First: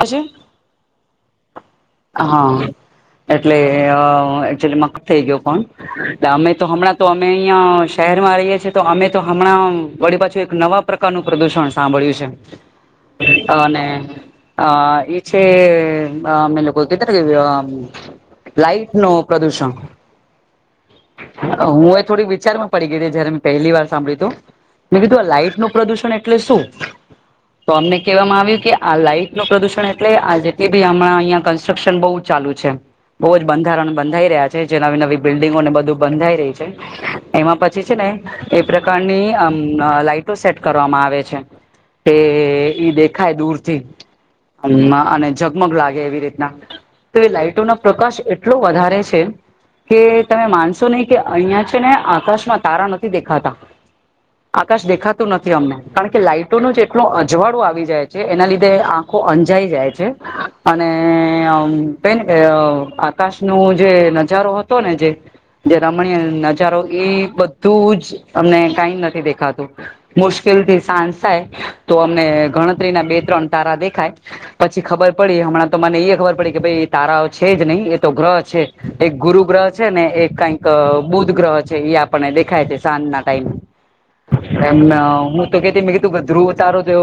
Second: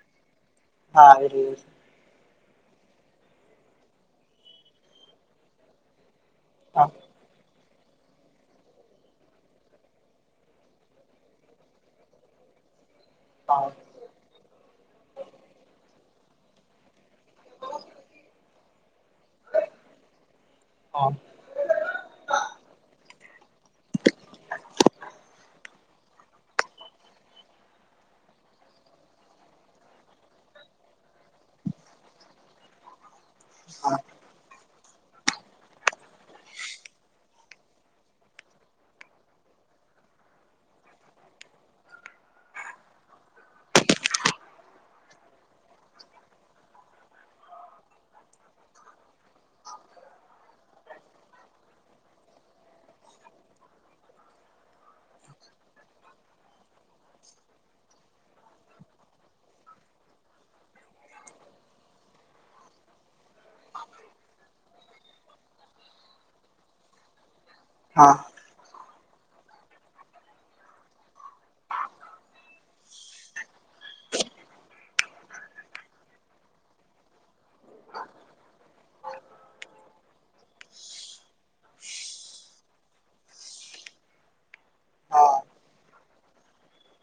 હછ હા આવી રહ્યો છે. હા એટલે એકચલીમાં કટ થઇ ગયો ફોન. એટલે અમે તો હા હમણાં તો અમે અહિયાં શહેરમાં રહીએ છીએ તો અમે તો હમણાં વળી પાછું એક નવા પ્રકારનું પ્રદુષણ સાંભળ્યું છે. હા અને અ એ છે અમે લોકો [unintelligible] લાઈટ નું પ્રદૂષણ હા. હું એ થોડીક વિચારમાં પડી ગઈ જયારે મેં પહેલી વાર સાંભળ્યું તું મેં કીધું આ લાાઈટ નું પ્રદુષણ એટલે શું? તો અમને કહેવામાં આવ્યું કે આ લાઈટ નું પ્રદુષણ એટલે આ જેટલી બી હમણાં અહિયાં કન્સ્ટ્રક્શન બહુ ચાલુ છે. બહુ જ બંધારણ બંધાઈ રહ્યા છે. જે નવી નવી બિલ્ડિંગો ને બધું બંધાઈ રહી છે. એમાં પછી છે ને એ પ્રકારની અમ લાઈટો સેટ કરવામાં આવે છે. એ ઈ દેખાય દૂર થી અને ઝગમગ લાગે એવી રીતના-' તો એ લાઈટો ના પ્રકાશ એટલો વધારે છે. કે તમે માનશો નહી કે અહિયાં છે ને આકાશમાં તારા નથી દેખાતા આકાશ દેખાતું નથી અમને. કારણ કે લાાઈટોનું એટલું અજવાળુ આવી જાય છે. એના લીધે આ [unintelligible] અંજાઈ જાય છે. અને [unintelligible] આકાશનો જે નજારો હતો ને જે જે રમણીય નજારો એ બધું જ હા અમને કઈ નથી દેખાતું. મુશ્કેલ થી સાજ થાય તો અમને ગણતરીના બે ત્રણ તારા દેખાય પછી ખબર પડી હમણાં તો મને એ ખબર પડી કે ભાઈ તારા છે જ નહી. એ તો ગ્રહ છે એક ગુરુ ગ્રહ છે ને એક કઈ બુધ ગ્રહ છે, એ આપણને દેખાય છે સાંજ ના ટાઈમે એમ હા હું તો કેતી મેં કીધું ધ્રુવ તારું તો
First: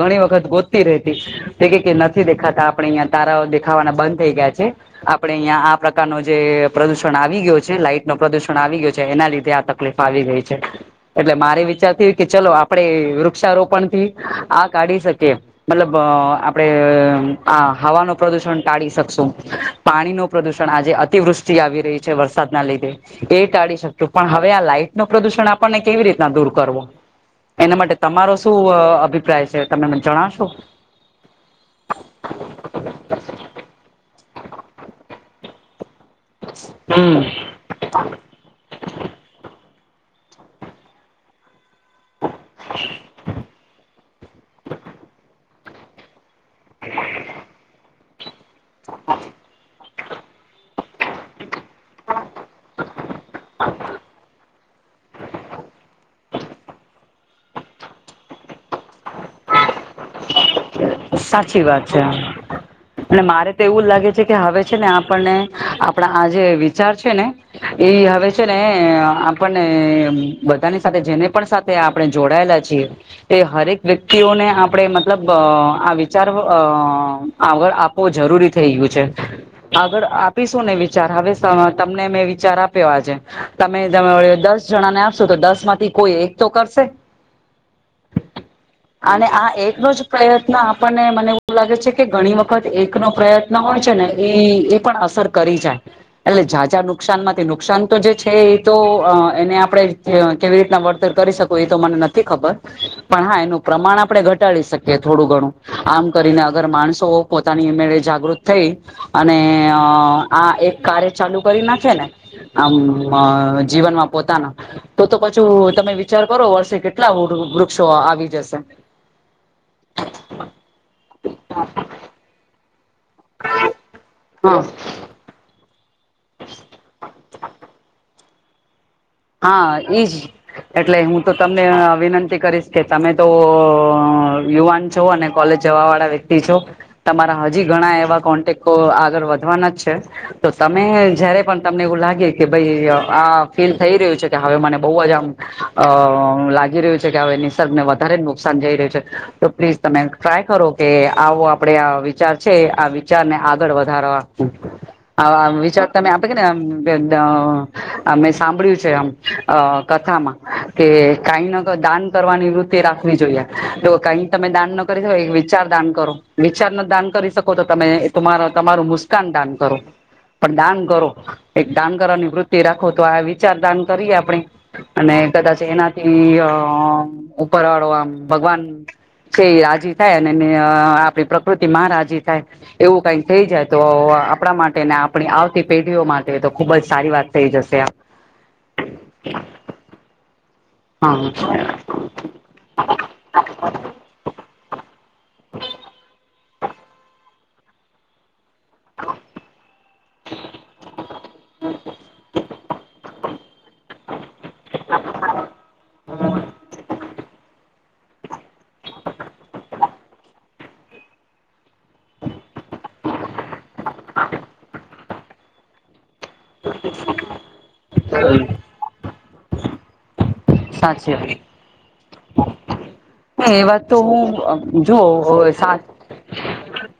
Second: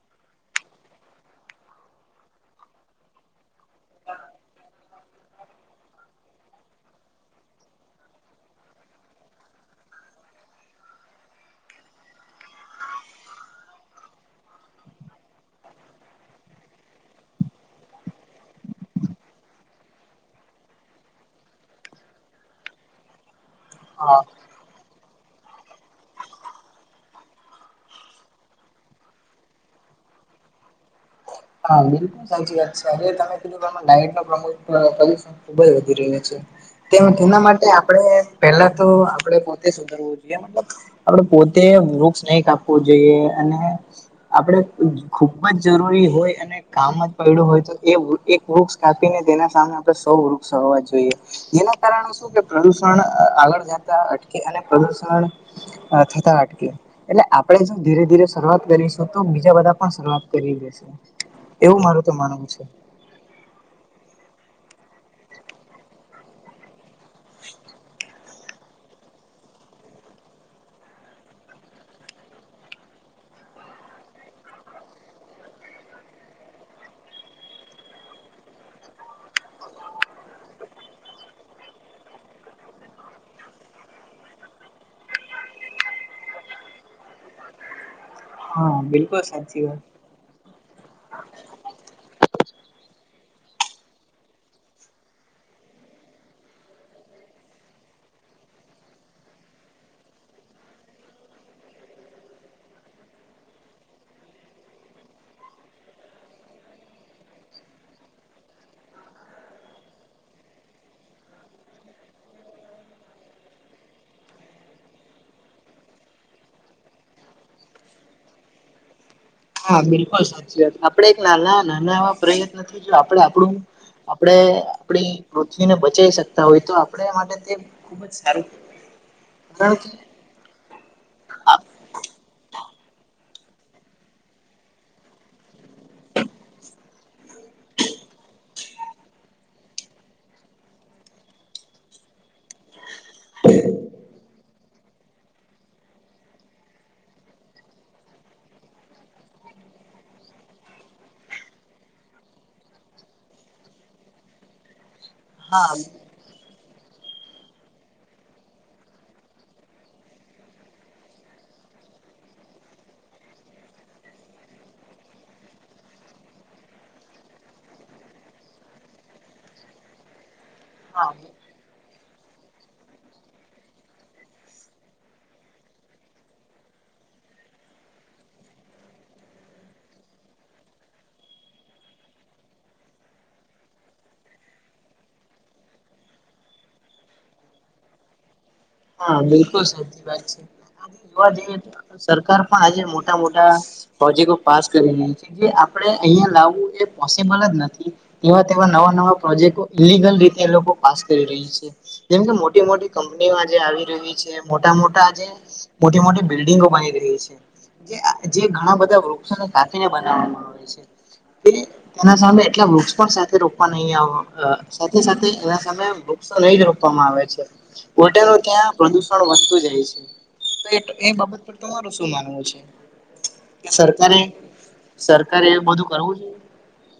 ઘણી વખત ગોતતી રેતી તે કે નથી દેખાતા. આપણે અહિયાં તારા દેખાવાના બંધ થઈ ગયા છે. આપડે અહિયાં આ પ્રકારનો જે પ્રદુષણ આવી ગયો છે. લાઈટ ન પ્રદુષણ આવી ગયો છે એના લીધે આ ત તકલીફ આવી ગઈ છે. એટલે મારે વિચાર થીયુ કે ચલો આપડે વૃક્ષારોપણ થી આ કાઢી શકીએ મતલબ આપડે આ હવાનો પ્રદુષણ ટાળી શકશું. પાણી નો પ્રદુષણ આજે અતિવૃષ્ટિ આવી રહી છે વરસાદના લીધે એ ટાળી શકશું. હા. પણ હવે આ લાઈટ નો પ્રદુષણ આપણને કેવી રીતના દૂર કરવો? એના માટે તમારો શું અભિપ્રાય છે, તમે મને જણશો? હા બિલકુલ સાચી વાત છે. તમે કીધું આમાં લાઈટનું પ્રદૂષણ ખુબ જ વધી રહ્યું છે. તેના હમ માટે આપણે પેલા તો આપડે પોતે સુધરવું જોઈએ. મતલબ આપડ પોતે વૃક્ષ નઈ કાપવું જોઈએ. અને આપણે ખૂબ ખૂ બ જ જરૂરી હોય અને કામ જ પડ્યું હોય તો એ એક વૃક્ષ કાપીને તેના સામે આપણે સો વૃક્ષ વાવા જોઈએ. જેના કારણે શું કે પ્રદુષણ આગળ જતા અટકે અને પ્રદુષણ થતા અટકે એટલે આપણે જો ધીરે ધીરે શરૂઆત કરીશું તો બીજા બધા પણ શરૂઆત કરી દેશે. ચી એવું વાત છે. મારું તો માનવું છે. અને મારે તો એવું જ લાગે છે કે હવે છે ને આપણને આપણા આ જે વિચાર છે ને એ હવે છે ને આપણને બધાની સાથે જેને પણ સાથ આપણે જોડાયેલા છીએ. તે હરેક વ્યક્તિઓને આપડે મતલબ આ વિચાર આગળ આપવો જરૂરી થઈ ગયું છે. આગળ આપીશું ને વિચાર હવે તમને મેં વિચાર આપ્યો આજે તમે દસ જણાને આપશો તો દસ માંથી કોઈ એક તો કરશે. હા બિલકુલ અને આ સાચી વાત. એકનો પ્રયત્ન આપણને મને એવું લાગે છે કે ઘણી વખત એકનો પ્રયત્ન હોય છે ને એ એ પણ અસર કરી જાય એટલે ઝાઝા નુકસાન માંથી નુકસાન તો જે છે એ તો એને આપણે કેવી રીતના વળતર કરી શકો એ તો મને નથી ખબર પણ હા એનું પ્રમાણ આપણે ઘ ટાડી શકે થોડું ઘણું આમ કરીને અગર માણસો પોતાની મેળે જાગૃત થઈ અને આ એક કાર્ય ચાલુ કરી નાખે ને આમ જીવનમાં પોતાના તો તો પછું તમે વિચાર કરો વર્ષે કેટલા વૃક્ષો આવી જશે. હા બિલકુલ સાચી વાત આપણે એક નાના નાના એવા પ્રયત્ન થી જો આપણે આપું આપણે હા આપણી પૃથ્વીને બચાવી શકતા હોય તો આપણે માટે તે ખૂબ જ સારું હા કારણ કે એ જ એટલે હું તો તમને વિનંતી કરીશ કે તમે તો યુવાન છો અને કોલેજ જવા વાળા વ્યક્તિ છો તમારા હજી ઘણા એવા કોન્ટેક્ટો આગળ વધવાના જ છે, તો તમે જયારે પણ તમને એવું લાગે કે ભાઈ આ ફિલ થઈ રહ્યું છે કે હવે મને બહુ જ આમ અ લાગી રહ્યું છે કે હવે નિસર્ગને વધારે જ નુકસાન જઈ રહ્યું છે તો પ્લીઝ તમે ટ્રાય કરો કે આવો આપડે આ વિચાર છે આ વિચારને આગળ વધારવા આવા હા વિચાર તમે આપે કે [unintelligible] સાંભળ્યું છે આમ અ કથામાં કે કઈ ન દાન કરવાની વૃત્તિ રાખવી જોઈએ તો કઈક તમે દાન ન કરી શકો વિચાર દાન કરો વિચાર ના દાન કરી શકો તો તમે તમારું તમારું મુસ્કાન દાન કરો પણ દાન કરો હા એક દાન કરવાની વૃતિ રાખો તો આ વિચાર દાન કરીએે આપણે અને કદાચ એનાથી અ ઉપર વાળો આમ ભગવાન છે એ રાજી થાય અને આપણી પ્રકૃતિ માં રાજી થાય એવું કઈક થઈ જાય તો આપણા માટે ને આપણી આવતી પેઢીઓ માટે તો ખુબ જ સારી વાત થઈ જશે એ હા બિલકુલ સાચી વાત છે આજે જોવા જઈએ તો હા સરકાર પણ આજે મોટા મોટા પ્રોજેક્ટો પાસ કરીને છે જે આપે અહિયાં લાવવું એ પોસિબલ જ નથી એવા તેવા નવા નવા પ્રોજેક્ટ ઇલીગલ રીતે એ લોકો પાસ કરી લેય છે. જેમકે મોટી મોટી કંપનીઓ આજે આવી છે મોટા મોટા આજે મોટી મોટી બિલ્ડિંગો બની રહી છે જે ઘણા બધા વૃક્ષોને કાપીને બનાવવામાં આવેય છે તે એના સામે એટલા વૃક્ષ પણ સાથે રોકવા નહી આવે સાથે સાથે એ સામે નહી રોપવામાં આવે છે ઓલટાનુ ત્યાં પ્રદુષણ વધતું જાય છે. તો સાચી એ બાબત પર તમારું શું માનવું છે હ એ કે વાત તો સરકારે હું જોવ સરકારે હોય એ સાથ બધું કરવું જોઈએ?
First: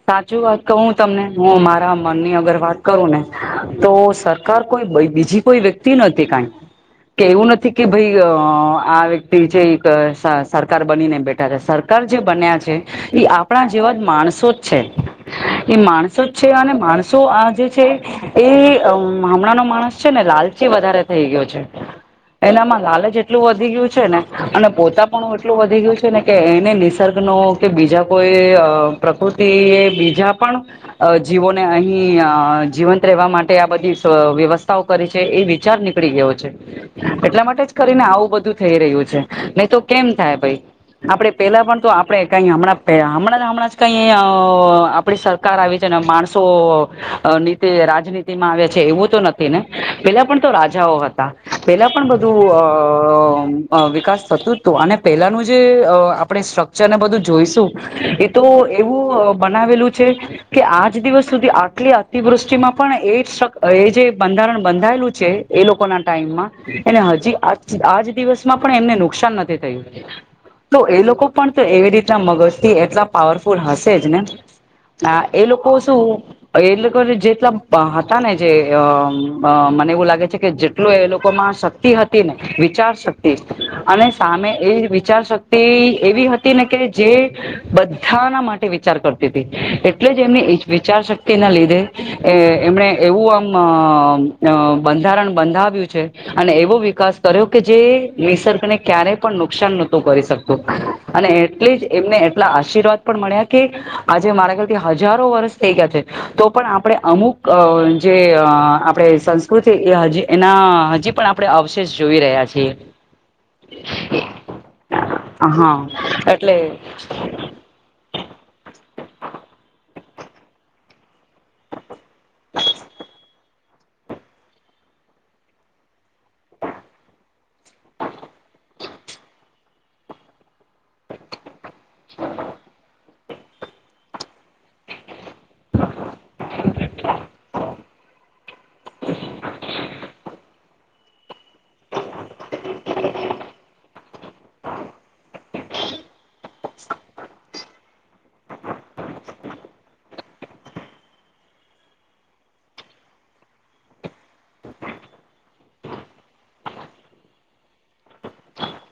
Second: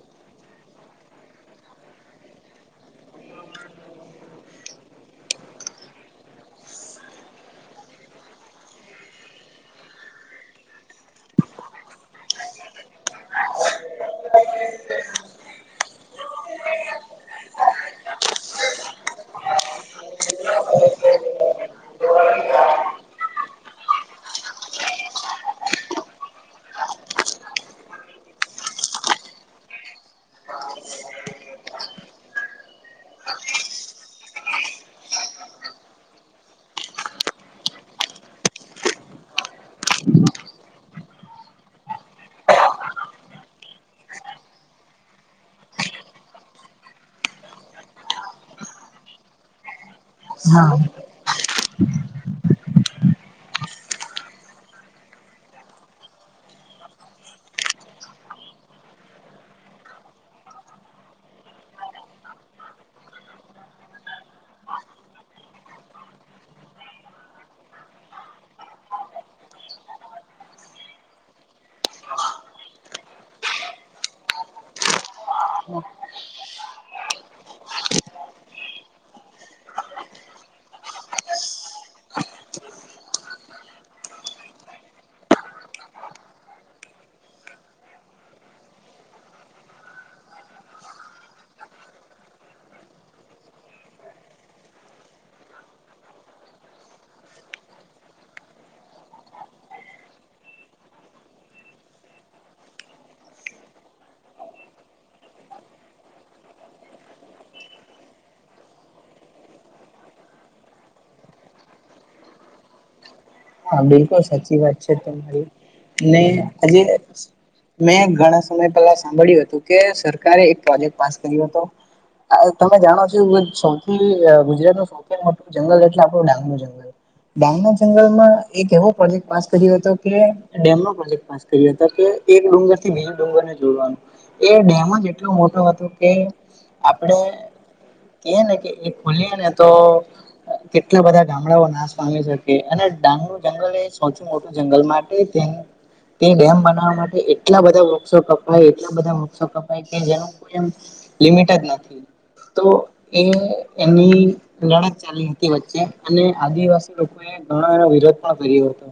સાચું વાત કહું તમને હું મારા મનની અગર વાત કરું ને તો સરકાર કોઈ બીજી કોઈ વ્યક્તિ નથી કઈ કે એવું નથી કે ભાઈ અ આ વ્યક્તિ જે એક સરકાર બની ને બેઠા છે સરકાર જે બન્યા છે એ આપણા જેવા જ માણસો જ છે એ માણસો જ છે અને માણસો આજે છે એ હમણાંનો માણસ છે ને લાલચી વધારે થઈ ગયો છે એનામાં લાલચ એટલું વધી ગયું છે ને અને પોતા પણ એટલું વધી ગયું છે ને કે એને નિસર્ગ નો કે બીજા કોઈ પ્રકૃતિ એ બીજા પણ અ જીવોને અહી અ જીવંત રહેવા માટે આ બધી વ્યવસ્થાઓ કરી છે એ વિચાર નીકળી ગયો છે એટલા માટે જ કરીને આવું બધું થઈ રહ્યું છે નહી તો કેમ થાય ભાઈ આપણે પેલા પણ તો આપણે કઈ હમણાં હમણાં હમણાં ને જ કઈ અ આપણી સરકાર આવી છે ને માણસો નીતિ રાજનીતિમાં આવે છે એવું તો નથી ને પેલા પણ તો રાજાઓ હા હતા પેલા પણ બધું અ અ વિકાસ થતું હતું અને પેલાનું જે આપણે સ્ટ્રકચરને બધું જોઈશું એ તો એવું બનાવેલું છે. કે આજ દિવસ સુધી આટલી અતિવૃષ્ટિમાં પણ એ જ એ જે બંધારણ બંધાયેલું છે એ લોકો ના ટાઈમમાં એને હજી આજ આજ દિવસમાં પણ એમને નુકસાન નથી થયું. તો એ લોકો પણ તો એવી રીતના મગજ થી એટલા પાવરફુલ હશે જ ને. હા એ લોકો શું એ લોકોને જેટલા હતા ને જે અ મ અ મને એવું લાગે છે કે જે ટલુ એ લોકોમાં શક્તિ હતી ને વિચાર શક્તિ અને સામે એ વિચાર શક્તિ એવી હતી ને કે જે બધાના માટે વિચાર કરતી હતી એટલે જ એમની વિચાર શક્તિ ના લીધે એમણે એવું આમ બંધારણ બંધાવ્યું છે. અને એવો વિકાસ કર્યો કે જે નિસર્ગને ક્યારેય પણ નુકસાન નહોતો કરી શકતું. અને એટલે જ એમને એટલા આશીર્વાદ પણ મળ્યા કે આજે મારા ખ્યાલથી હજારો વર્ષ થઈ ગયા છે તો પણ આપણે અમુક અ જે આપડે સંસ્કૃતિ એ હજી અ એના હજી પણ આપણે અવશેષ જોઈ રહ્યા છીએ. હા બિલકુલ સાચી વાત છે તમારી હા ને એટલે આજે મેં ઘણા સમય પહેલા સાંભળ્યું હતું કે સરકારે એક પ્રોજેક્ટ પાસ કર્યો હતો. તમે જાણો છો સૌથી ગુજરાત નું સૌ થી મોટું જંગલ એટલે આપણું ડાંગનું જંગલ ડાંગના જંગલમાં એક એવો પ્રોજેક્ટ પાસ કર્યો હતો કે ડેમ નો પ્રોજેક્ટ પાસ કર્યો હતો કે એક ડુંગર થી બીજો ડુગરને જોડવાનું એ ડેમ જ એટલો મોટો હતો કે આપડે કેયે ને કે એ ખુલીએ ને તો કેટલા બધા ગામડાઓ નાશ પામી શકે અને ડાંગનું જંગલ એ સૌથી મોટું જંગલ માટે તેની તે ડેમ બનાવવા માટે એટલા બધા વૃક્ષો કપાય એટલા બધા વૃક્ષો કપાય કે જેનો જે એમ લિમિટેડ નથી તો એ એની લડત ચાલી હતી વચ્ચે અને આદિવાસી લોકોએ ઘણો એનો વિરોધ પણ કર્યો હતો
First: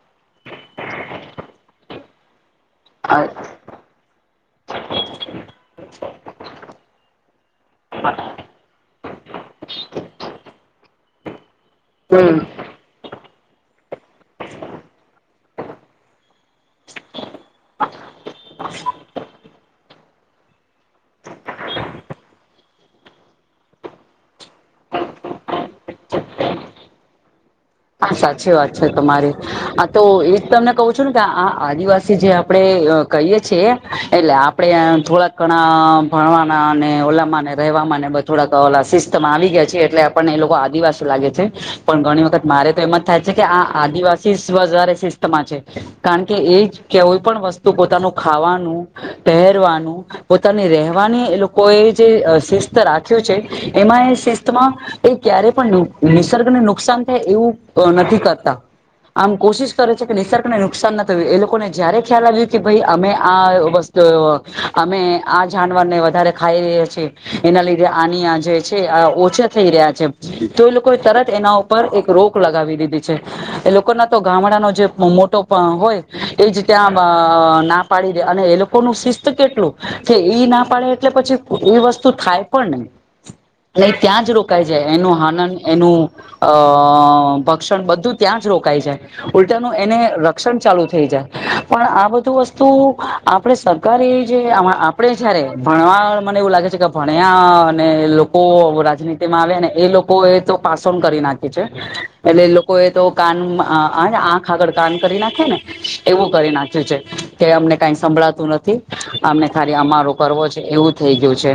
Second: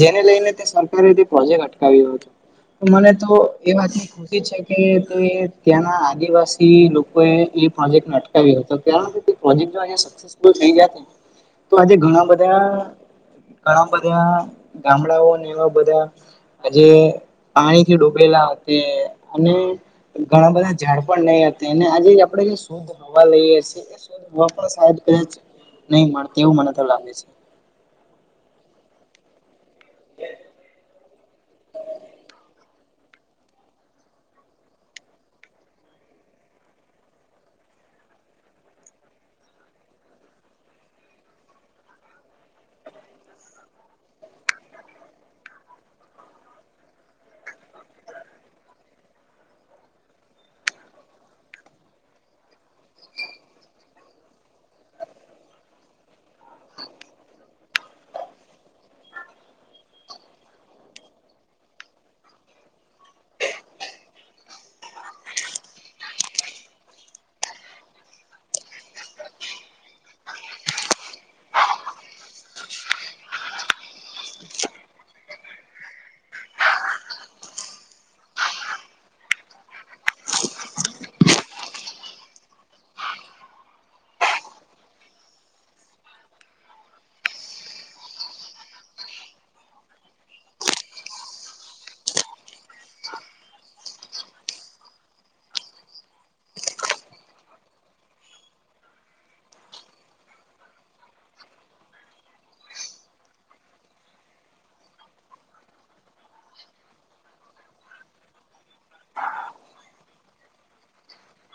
જેને લઈને તે સરકારે તે પ્રોજેક્ટ અટકાવ્યો હતો. મને તો એ વાતનું ખુશી છે કે એ ત્યાંના આદિવાસી લોકો એ એ પ્રોજેક્ટ માટે અટકાવ્યો હતો કારણ જે પ્રોજેક્ટો અહીંયા સક્સેસ ફુલ થઈ ગયા તો આજે ઘણા હમ બધા ઘણા બધા ગામડાઓ ને એવા બધા આજે પાણીથી ડૂબેલા અતે અને ઘણા બધા ઝાડ પણ નહીં હતે અને આજે આપણેે શુદ્ધ હવા લઈએ છીએ પણ ક નહી મળ એવું મને તો લાગે છે. સાચી વાત છે તમારી આ તો એ તમને કહું છું ને કે આ આદિવાસી જે આપણે કહીએ છીએ એટલે આપણેે થોડાક ઘણા ભણવાના અને ઓલામાંને રહેવા ને બ થોડા ક સિસ્ટમ આવી ગયા છે. એટલે આપણને એ લોકો આદિવાસી લાગે છે. પણ ઘણી વખત મારે એમાં થાય છે, કે આ આદિવાસી સ્વ વધારે શિસ્તમાં છે. કારણ કે એજ કોઈ પણ વસ્તુ પોતાનું ખાવાનું પહેરવાનું પોતાની રહેવાની લોકોએ જે શિસ્ત રાખ્યો છે. એમાં એ શિસ્તમાં એ ક્યારે પણ નિસર્ગને નુકસાન થાય એવું નથી કરતા. આમ કોશિશ કરે છે કે નિસર્કને નુકસાન ના થયું એ લોકોને જયારે ખ્યાલ આવ્યું કે ભાઈ અમે આ વસ્તુ તો અમે આ જાનવર ને વધારે ખાઈ રહ્યા છીએ એના લીધે આની આ જે ઓછા થઈ રહ્યા છે, તો એ લોકોએ તરત એના ઉપર એક રોક લગાવી દીધી છે. એ લોકો ના તો ગામડાનો જે મોટો હોય એજ ત્યાં ના પાડી દે અને એ લોકો ન શિસ્ત કેટલું કે ઈ ના પાડે એટલે પછી એઈ વસ્તુ થાય પણ નહી. એ ત્યાં જ રોકાય જાય એનું આનંદ એનું અ ભક્ષણ બધું ત્યાં જ રોકાય જાય. ઉલટાનું એને રક્ષણ ચાલુ થઈ જાય, પણ આ બધું વસ્તુ આપડ સરકાર એ જે આપે જયારે ભણવા મને એવું લાગે છે કે ભણ્યા અને એ લોક કો રાજનીતિમાં આવે ને એ લોકો એ તો પાસ ઓન કરી નાખી છે. એટલે લોકો એ તો કાન, આંખ આગળ કાન કરી નાખે ને એવું કરી નાખ્યું છે કે અમને કાઈ સંભળાતું નથી અમને ખાલી અમારો કરવો છે એવું થેઈ ગયું છે.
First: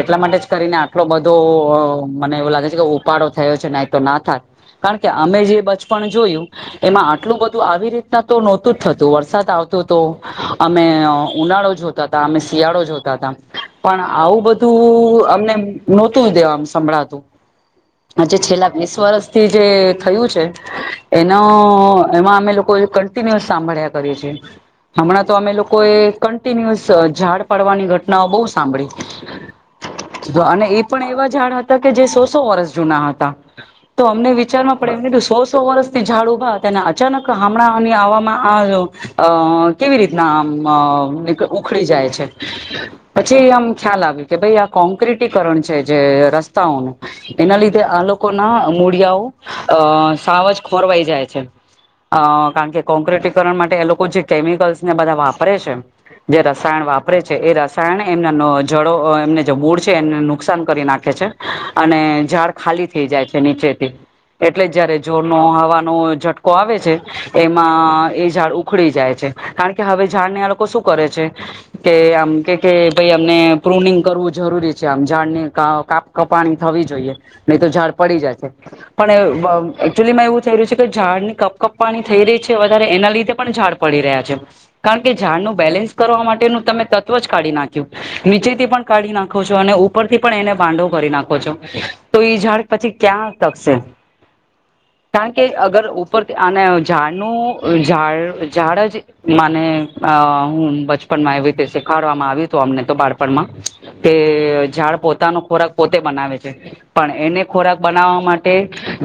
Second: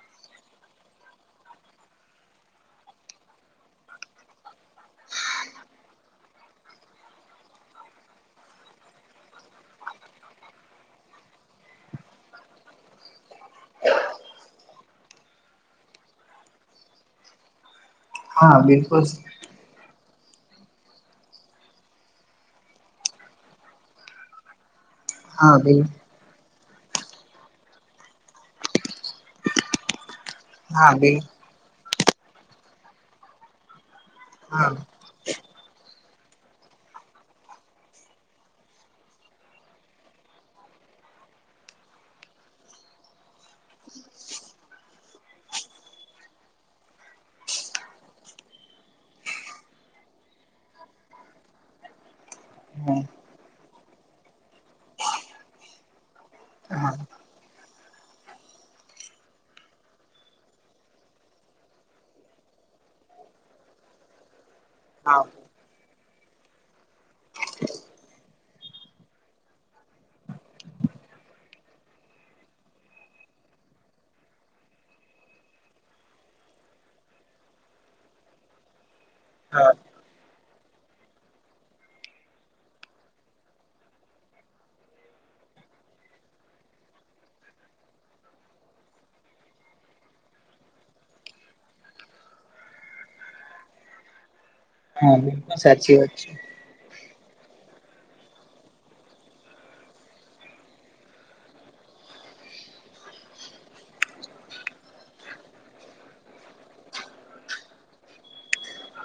એટલા માટે જ કરીને આટલો બધો અ મને એવું લાગે છે કે ઓપાડો થયો છે, નાય તો ના થાત. કારણ કે અમે જે બચપણ જોયું એમાં આટલું બધું આવી રીતના તો નહોતું જ થતું વરસાદ આવતું તો અમે ઉનાળો જોતા તા અમે શિયાળો જોતા તા પણ આવું બ તું અમને નહોતું દેવામ સંભળાત આજે હા છેલ્લા વીસ બિલકુલ વર્ષ થી જે થયું છે. એનો એમાં અમે લોકો એ કન્ટિન્યુઅસ સાંભળ્યા કરીએ છીએ. હમણાં તો અમે હા લોકો બિલ એ કન્ટિન્યુઅસ અ ઝાડ પાડવાની ઘટનાઓ બહુ સાંભળી. અને એ હા પણ બિલ એવા ઝાડ હતા કે જે સો સો વર્ષ જૂના હતા. તો અમને હા વિચારમાં પડ્યા એમ કીધું સો સો વર્ષ થી ઝાડ ઉભા તેને અચાનક હમણાંની આવવામાં આવ્યો. અ કેવી રીતના આમ અ નીક ઉખડી જાય છે. પછી આમ ખ્યાલ આવ્યું કે ભઈ આ કોંક્રેટીકરણ છે જે રસ્તાઓનું એના લીધે આ લોકોના મૂળિયાઓ અ સાવજ ખોરવાઈ જાય છે. અ કારણ કે હા કોંક્રેટીકરણ માટે એ લોકો જે કેમિકલ્સ ને બધા વાપરે છે.? જે રસાયણ વાપરે છે એ રસાયણ ને એમના ન જડો એમને જ મૂળ છે એને નુકસાન કરી નાખે છે. અને ઝાડ ખાલી થઈ જાય છે નીચેથી. એટલે જયારે હા. જોરનો હવાનો ઝટકો આવે છે એમાં એ ઝાડ ઉખડી જાય છે. કારણ કે હવે ઝાડ ને આ લોકો શું કરે છે.? કે આમ કે કે ભઈ અમને પ્રૂનિંગ કરવું જરૂરી છે આમ ઝાડને કાપ કાપ કપાણી થવી જોઈએ નહી તો ઝાડ પડી જાશે હા પણ ચુલીમાં એવું થઈ રહ્યું છે કે, ઝાડની કપ કપપાણી થઈ રી છે વધારે એના લીધે પણ ઝાડ પડી રહ્યા છે. કારણ કે ઝાડનું બેલેન્સ કરવા માટેનું તમે તત્વ જ કાઢી નાખ્યું. નીચેથી પણ કાઢી નાખો છો અને ઉપરથી પણ એને ભાંડો કરી નાખો છો તો ઈ ઝાડ પછી ક્યાં ટકશે હા કારણ કે બિલકુલ અગર સાચી વાત ઉપર છે. આને અ ઝાડનું ઝાડ ઝાડ જ માને આ હું બચપનમાં એવી રીતે શીખાડવામાં આવ્યું તું અમને તો બાળપણમાં તે અ ઝાડ પોતાનો ખોરાક પોતે બનાવે છે પણ એને ખોરાક બનાવ માટે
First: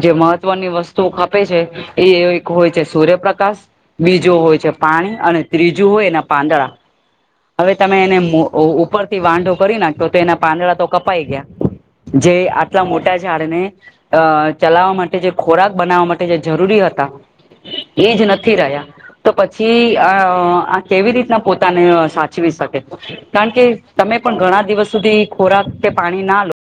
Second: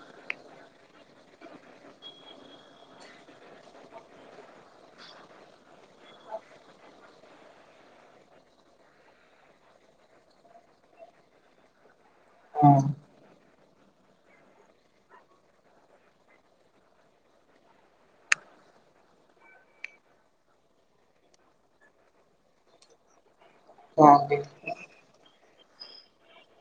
જે મહત્વની વસ્તુ ખપે છે ઈ એક હોય છે સૂર્યપ્રકાશ બીજો હોય છે પાણી અને ત્રીજું હોય એના પાંદડા. હવે તમે એને મો ઉ ઉપરથી વાંઢો કરી નાખો તેના પાંદડા તો કપાઈ ગયા. જે હા આટલા મોટા ઝાડને અ ચલાવવા માટે જે ખોરાક બનાવવા માટે જે જરૂરી હતા એ જ નથી રહ્યા. તો પછી આ આ કેવી રીતના પોતાને સાચવી શકે. કારણ કે હા તમે પણ બિલકુલ ઘણા દિવસ સુધી ખોરાક કે પાણી ના લો